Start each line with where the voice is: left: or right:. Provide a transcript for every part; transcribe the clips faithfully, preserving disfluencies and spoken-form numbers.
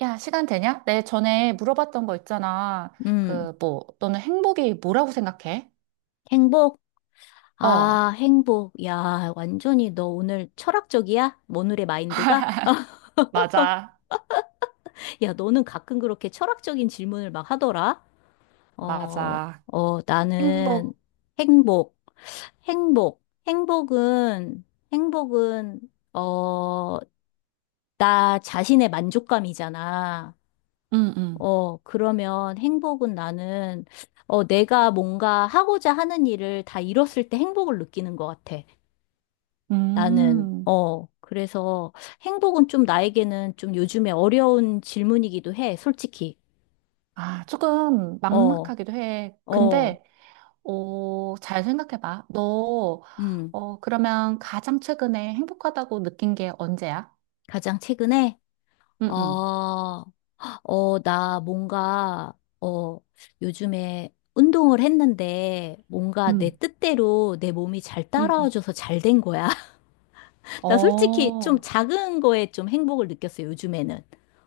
right: 야, 시간 되냐? 내 전에 물어봤던 거 있잖아.
left: 음,
right: 그, 뭐, 너는 행복이 뭐라고 생각해?
left: 행복?
right: 어,
left: 아, 행복. 야, 완전히 너 오늘 철학적이야? 오늘의 마인드가?
right: 맞아,
left: 야, 너는 가끔 그렇게 철학적인 질문을 막 하더라? 어,
right: 맞아.
left: 어, 나는
right: 행복.
left: 행복, 행복, 행복은, 행복은, 어, 나 자신의 만족감이잖아.
right: 응, 응.
left: 어, 그러면 행복은 나는, 어, 내가 뭔가 하고자 하는 일을 다 이뤘을 때 행복을 느끼는 것 같아. 나는,
right: 음,
left: 어, 그래서 행복은 좀 나에게는 좀 요즘에 어려운 질문이기도 해, 솔직히.
right: 아, 조금
left: 어,
right: 막막하기도 해.
left: 어,
right: 근데, 어, 잘 생각해봐. 너,
left: 음,
right: 어, 그러면 가장 최근에 행복하다고 느낀 게 언제야?
left: 가장 최근에,
right: 응,
left: 어,
right: 응.
left: 어, 나 뭔가, 어, 요즘에 운동을 했는데 뭔가 내
right: 응,
left: 뜻대로 내 몸이 잘
right: 응, 응.
left: 따라와줘서 잘 된 거야. 나 솔직히 좀
right: 어.
left: 작은 거에 좀 행복을 느꼈어, 요즘에는.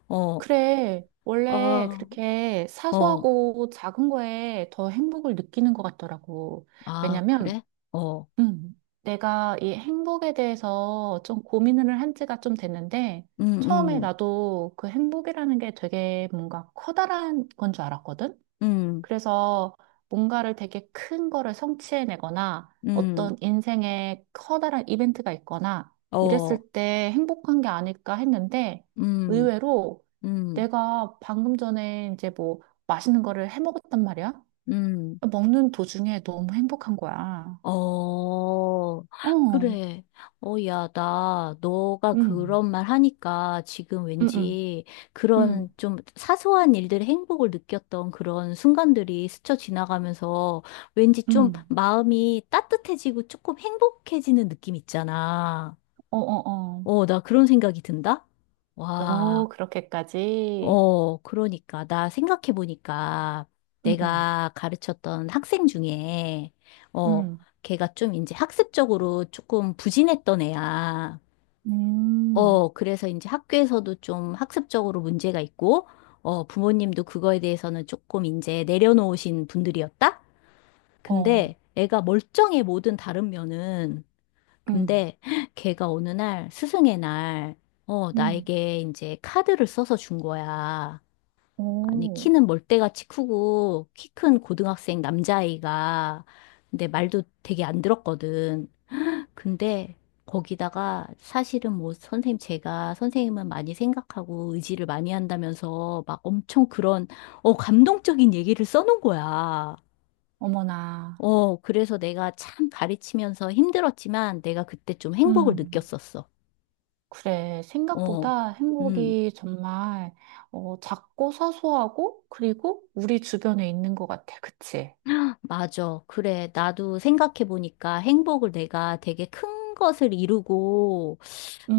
left: 어,
right: 그래. 원래
left: 어,
right: 그렇게
left: 어,
right: 사소하고 작은 거에 더 행복을 느끼는 것 같더라고.
left: 아, 그래?
right: 왜냐면,
left: 어,
right: 음, 내가 이 행복에 대해서 좀 고민을 한 지가 좀 됐는데,
left: 음,
right: 처음에
left: 음,
right: 나도 그 행복이라는 게 되게 뭔가 커다란 건 줄 알았거든?
left: 음.
right: 그래서 뭔가를 되게 큰 거를 성취해내거나
left: 음,
right: 어떤 인생에 커다란 이벤트가 있거나
left: 어,
right: 이랬을 때 행복한 게 아닐까 했는데
left: 음,
right: 의외로
left: 음,
right: 내가 방금 전에 이제 뭐 맛있는 거를 해 먹었단 말이야.
left: 음,
right: 먹는 도중에 너무 행복한 거야.
left: 어,
right: 어, 음,
left: 그래. 어, 야, 나, 너가
right: 음,
left: 그런 말 하니까 지금
right: 음,
left: 왠지 그런
right: 음,
left: 좀 사소한 일들의 행복을 느꼈던 그런 순간들이 스쳐 지나가면서 왠지 좀
right: 음,
left: 마음이 따뜻해지고 조금 행복해지는 느낌 있잖아.
right: 어, 어, 어.
left: 어, 나 그런 생각이 든다?
right: 오,
left: 와.
right: 그렇게까지.
left: 어, 그러니까. 나 생각해보니까
right: 음, 음,
left: 내가 가르쳤던 학생 중에, 어,
right: 음,
left: 걔가 좀 이제 학습적으로 조금 부진했던 애야.
right: 음,
left: 어, 그래서 이제 학교에서도 좀 학습적으로 문제가 있고, 어, 부모님도 그거에 대해서는 조금 이제 내려놓으신 분들이었다?
right: 어,
left: 근데 애가 멀쩡해 모든 다른 면은.
right: 음.
left: 근데 걔가 어느 날, 스승의 날, 어,
right: 음.
left: 나에게 이제 카드를 써서 준 거야. 아니,
right: 오,
left: 키는 멀대같이 크고, 키 큰 고등학생 남자아이가, 근데 말도 되게 안 들었거든. 근데 거기다가 사실은 뭐 선생님, 제가 선생님은 많이 생각하고 의지를 많이 한다면서 막 엄청 그런, 어, 감동적인 얘기를 써놓은 거야.
right: 어머나.
left: 어, 그래서 내가 참 가르치면서 힘들었지만 내가 그때 좀 행복을
right: 음,
left: 느꼈었어.
right: 그래.
left: 어,
right: 생각보다
left: 음.
right: 행복이 정말 어, 작고 사소하고 그리고 우리 주변에 있는 것 같아. 그치?
left: 맞아. 그래. 나도 생각해보니까 행복을 내가 되게 큰 것을 이루고,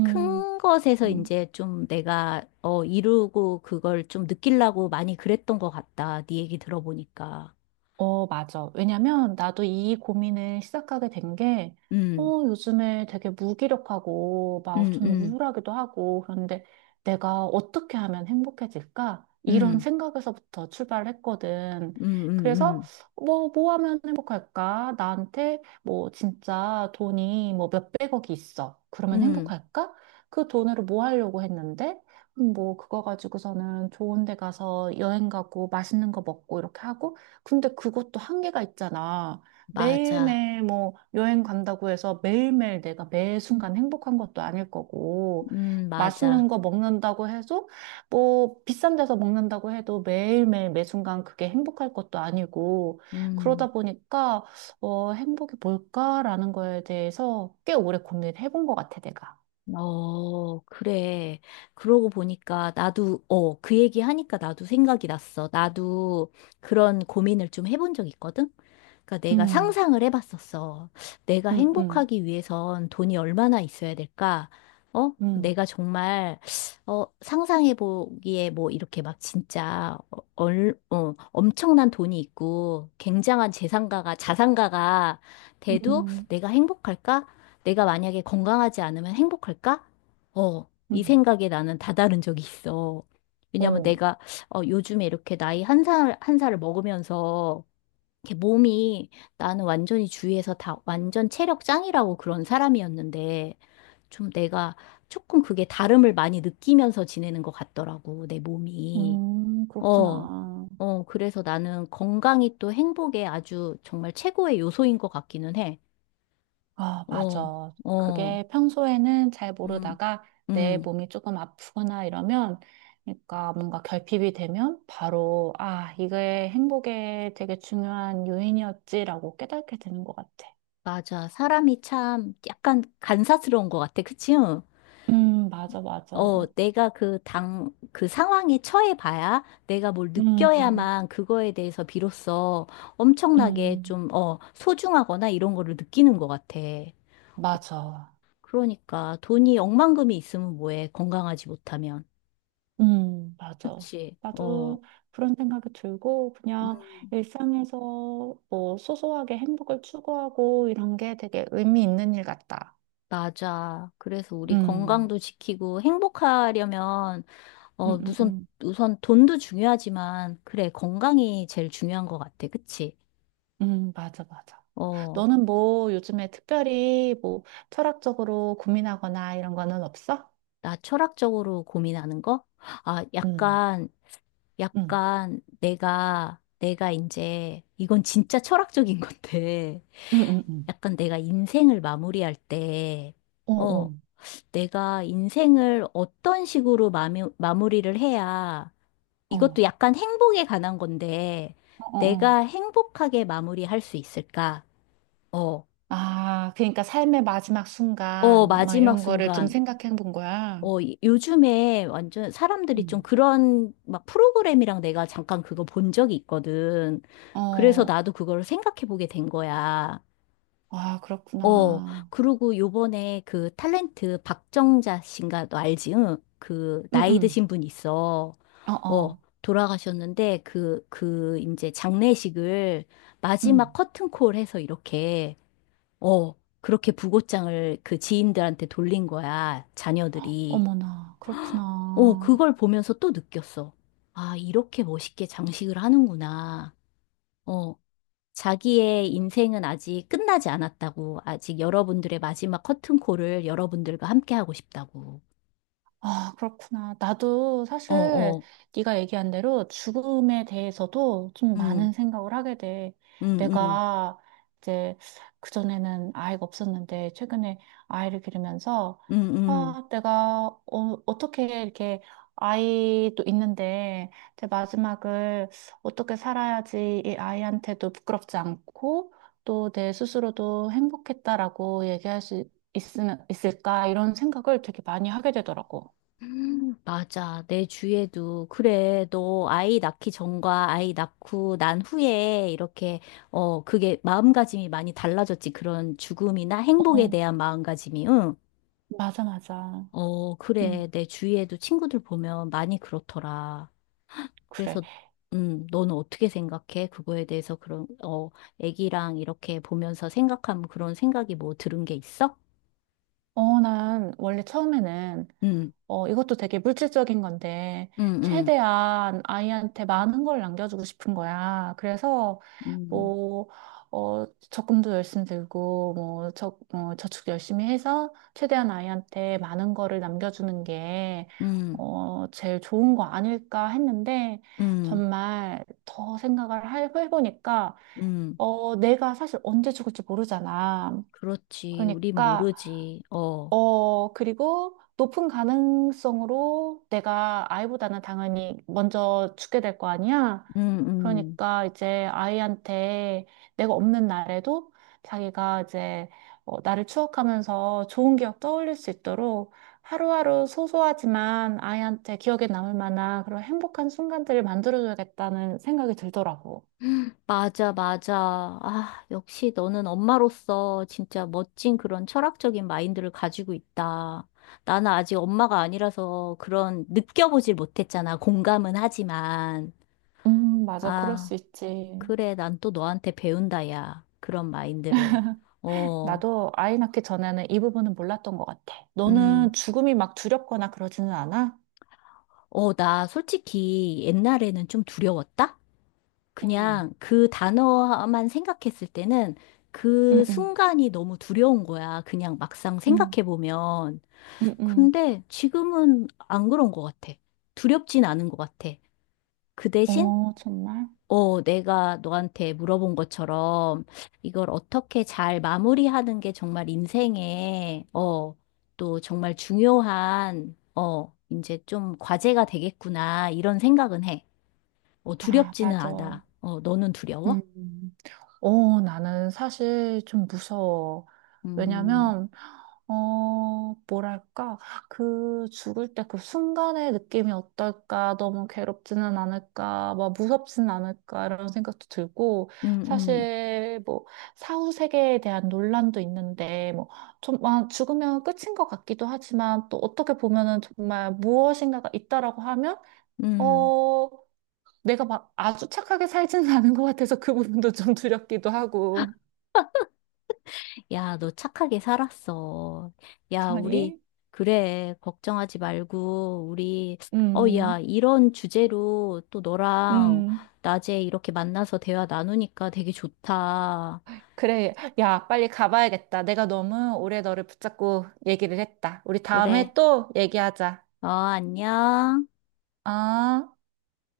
left: 큰 것에서
right: 음,
left: 이제 좀 내가, 어, 이루고 그걸 좀 느끼려고 많이 그랬던 것 같다. 네 얘기 들어보니까.
right: 어, 맞아. 왜냐면 나도 이 고민을 시작하게 된 게,
left: 음,
right: 어, 요즘에 되게 무기력하고 막
left: 음,
right: 좀
left: 음,
right: 우울하기도 하고, 그런데 내가 어떻게 하면 행복해질까? 이런
left: 음,
right: 생각에서부터 출발했거든.
left: 음, 음,
right: 그래서
left: 음,
right: 뭐, 뭐 하면 행복할까? 나한테 뭐 진짜 돈이 뭐 몇백억이 있어. 그러면
left: 음,
right: 행복할까? 그 돈으로 뭐 하려고 했는데, 음, 뭐 그거 가지고서는 좋은 데 가서 여행 가고 맛있는 거 먹고 이렇게 하고, 근데 그것도 한계가 있잖아.
left: 맞아.
right: 매일매일 뭐 여행 간다고 해서 매일매일 내가 매 순간 행복한 것도 아닐 거고,
left: 음,
right: 맛있는
left: 맞아.
right: 거 먹는다고 해도 뭐 비싼 데서 먹는다고 해도 매일매일 매 순간 그게 행복할 것도 아니고,
left: 음.
right: 그러다 보니까, 어, 행복이 뭘까라는 거에 대해서 꽤 오래 고민을 해본 것 같아, 내가.
left: 어, 그래. 그러고 보니까 나도, 어, 그 얘기 하니까 나도 생각이 났어. 나도 그런 고민을 좀 해본 적 있거든? 그러니까 내가
right: 음,
left: 상상을 해봤었어. 내가
right: 음, 음,
left: 행복하기 위해선 돈이 얼마나 있어야 될까? 어?
right: 음,
left: 내가 정말, 어, 상상해보기에 뭐 이렇게 막 진짜, 어, 얼, 어, 엄청난 돈이 있고, 굉장한 재산가가, 자산가가 돼도
right: 음,
left: 내가 행복할까? 내가 만약에 건강하지 않으면 행복할까? 어, 이
right: 음,
left: 생각에 나는 다다른 적이 있어. 왜냐면
right: 어,
left: 내가, 어, 요즘에 이렇게 나이 한 살, 한 살을 먹으면서 이렇게 몸이 나는 완전히 주위에서 다 완전 체력 짱이라고 그런 사람이었는데 좀 내가 조금 그게 다름을 많이 느끼면서 지내는 것 같더라고, 내 몸이.
right: 음,
left: 어,
right: 그렇구나.
left: 어, 그래서 나는 건강이 또 행복의 아주 정말 최고의 요소인 것 같기는 해.
right: 아,
left: 어,
right: 맞아.
left: 어,
right: 그게 평소에는 잘
left: 음,
right: 모르다가 내
left: 음,
right: 몸이 조금 아프거나 이러면, 그러니까 뭔가 결핍이 되면 바로, 아, 이게 행복에 되게 중요한 요인이었지라고 깨닫게 되는 것 같아.
left: 맞아. 사람이 참 약간 간사스러운 것 같아, 그치?
right: 음, 맞아, 맞아.
left: 어, 내가 그 당, 그 상황에 처해 봐야 내가 뭘
right: 음,
left: 느껴야만 그거에 대해서 비로소 엄청나게
right: 음,
left: 좀, 어, 소중하거나 이런 거를 느끼는 것 같아.
right: 맞아.
left: 그러니까 돈이 억만금이 있으면 뭐해, 건강하지 못하면.
right: 음, 맞아.
left: 그치? 어,
right: 나도 그런 생각이 들고, 그냥
left: 음,
right: 일상에서 뭐 소소하게 행복을 추구하고 이런 게 되게 의미 있는 일 같다.
left: 맞아. 그래서 우리
right: 음.
left: 건강도 지키고 행복하려면, 어,
right: 음, 음,
left: 무슨,
right: 음.
left: 우선 돈도 중요하지만, 그래, 건강이 제일 중요한 것 같아. 그치?
right: 음, 맞아, 맞아.
left: 어.
right: 너는 뭐 요즘에 특별히 뭐 철학적으로 고민하거나 이런 거는 없어?
left: 나 철학적으로 고민하는 거? 아,
right: 음,
left: 약간,
right: 음,
left: 약간 내가, 내가 이제, 이건 진짜 철학적인 건데,
right: 음, 음, 음.
left: 약간 내가 인생을 마무리할 때,
right: 어, 어,
left: 어, 내가 인생을 어떤 식으로 마무, 마무리를 해야, 이것도
right: 어,
left: 약간 행복에 관한 건데,
right: 어, 어. 어.
left: 내가 행복하게 마무리할 수 있을까? 어,
right: 아, 그러니까 삶의 마지막
left: 어,
right: 순간, 막
left: 마지막
right: 이런 거를 좀
left: 순간.
right: 생각해 본 거야.
left: 어, 이- 요즘에 완전 사람들이 좀
right: 음.
left: 그런 막 프로그램이랑 내가 잠깐 그거 본 적이 있거든. 그래서
right: 어,
left: 나도 그걸 생각해 보게 된 거야.
right: 아,
left: 어,
right: 그렇구나.
left: 그리고 요번에 그 탤런트 박정자 씨인가 너 알지? 응? 그 나이
right: 응응
left: 드신 분 있어.
right: 어,
left: 어,
right: 어.
left: 돌아가셨는데 그, 그 이제 장례식을
right: 응
left: 마지막 커튼콜 해서 이렇게, 어, 그렇게 부고장을 그 지인들한테 돌린 거야. 자녀들이.
right: 어머나,
left: 어,
right: 그렇구나.
left: 그걸 보면서 또 느꼈어. 아, 이렇게 멋있게 장식을 하는구나. 어, 자기의 인생은 아직 끝나지 않았다고. 아직 여러분들의 마지막 커튼콜을 여러분들과 함께 하고 싶다고.
right: 아, 그렇구나. 나도
left: 어,
right: 사실
left: 어,
right: 네가 얘기한 대로 죽음에 대해서도 좀
left: 응,
right: 많은 생각을 하게 돼.
left: 응, 응,
right: 내가 이제 그전에는 아이가 없었는데 최근에 아이를 기르면서
left: 응,
right: 아, 내가 어, 어떻게 이렇게 아이도 있는데 제 마지막을 어떻게 살아야지 이 아이한테도 부끄럽지 않고 또 내 스스로도 행복했다라고 얘기할 수 있으면 있을까 이런 생각을 되게 많이 하게 되더라고.
left: 응. 맞아. 내 주위에도, 그래, 너 아이 낳기 전과 아이 낳고 난 후에 이렇게, 어, 그게 마음가짐이 많이 달라졌지. 그런 죽음이나 행복에
right: 어,
left: 대한 마음가짐이, 응.
right: 맞아, 맞아.
left: 어, 그래.
right: 음
left: 내 주위에도 친구들 보면 많이 그렇더라.
right: 그래.
left: 그래서, 음, 너는 어떻게 생각해? 그거에 대해서 그런, 어, 애기랑 이렇게 보면서 생각하면 그런 생각이 뭐 들은 게 있어?
right: 어, 난 원래 처음에는,
left: 응,
right: 어, 이것도 되게 물질적인 건데,
left: 응, 응,
right: 최대한 아이한테 많은 걸 남겨주고 싶은 거야. 그래서,
left: 음,
right: 뭐, 어, 적금도 열심히 들고, 뭐, 저, 어, 저축 열심히 해서, 최대한 아이한테 많은 거를 남겨주는 게,
left: 응,
right: 어, 제일 좋은 거 아닐까 했는데,
left: 응,
right: 정말 더 생각을 해- 해보니까,
left: 응,
right: 어, 내가 사실 언제 죽을지 모르잖아.
left: 그렇지. 우린
right: 그러니까,
left: 모르지. 어,
right: 어, 그리고 높은 가능성으로 내가 아이보다는 당연히 먼저 죽게 될 거 아니야?
left: 응, 응.
right: 그러니까 이제 아이한테 내가 없는 날에도 자기가 이제 어, 나를 추억하면서 좋은 기억 떠올릴 수 있도록 하루하루 소소하지만 아이한테 기억에 남을 만한 그런 행복한 순간들을 만들어줘야겠다는 생각이 들더라고.
left: 맞아, 맞아. 아, 역시 너는 엄마로서 진짜 멋진 그런 철학적인 마인드를 가지고 있다. 나는 아직 엄마가 아니라서 그런 느껴보질 못했잖아. 공감은 하지만.
right: 음, 맞아. 그럴
left: 아,
right: 수 있지.
left: 그래. 난 또 너한테 배운다, 야. 그런 마인드를. 어,
right: 나도 아이 낳기 전에는 이 부분은 몰랐던 것 같아.
left: 음.
right: 너는 죽음이 막 두렵거나 그러지는 않아?
left: 어, 나 솔직히 옛날에는 좀 두려웠다?
right: 응.
left: 그냥 그 단어만 생각했을 때는 그
right: 응, 응,
left: 순간이 너무 두려운 거야. 그냥 막상
right: 응,
left: 생각해보면.
right: 응, 응.
left: 근데 지금은 안 그런 것 같아. 두렵진 않은 것 같아. 그 대신,
right: 어, 정말?
left: 어, 내가 너한테 물어본 것처럼 이걸 어떻게 잘 마무리하는 게 정말 인생에, 어, 또 정말 중요한, 어, 이제 좀 과제가 되겠구나, 이런 생각은 해. 어,
right: 아,
left: 두렵지는
right: 맞아.
left: 않아. 어, 너는
right: 음,
left: 두려워?
right: 어, 나는 사실 좀 무서워.
left: 음,
right: 왜냐면, 어, 뭐랄까, 그 죽을 때 그 순간의 느낌이 어떨까, 너무 괴롭지는 않을까, 막 무섭진 않을까, 이런 생각도 들고,
left: 음, 음,
right: 사실 뭐, 사후 세계에 대한 논란도 있는데, 뭐, 좀, 아, 죽으면 끝인 것 같기도 하지만, 또 어떻게 보면은 정말 무엇인가가 있다라고 하면,
left: 음.
right: 어, 내가 막 아주 착하게 살지는 않은 것 같아서 그 부분도 좀 두렵기도 하고.
left: 야, 너 착하게 살았어. 야, 우리,
right: 그러니,
left: 그래, 걱정하지 말고, 우리, 어, 야,
right: 음,
left: 이런 주제로 또 너랑
right: 음.
left: 낮에 이렇게 만나서 대화 나누니까 되게 좋다.
right: 그래. 야, 빨리 가봐야겠다. 내가 너무 오래 너를 붙잡고 얘기를 했다. 우리
left: 그래,
right: 다음에 또 얘기하자.
left: 어, 안녕.
right: 아.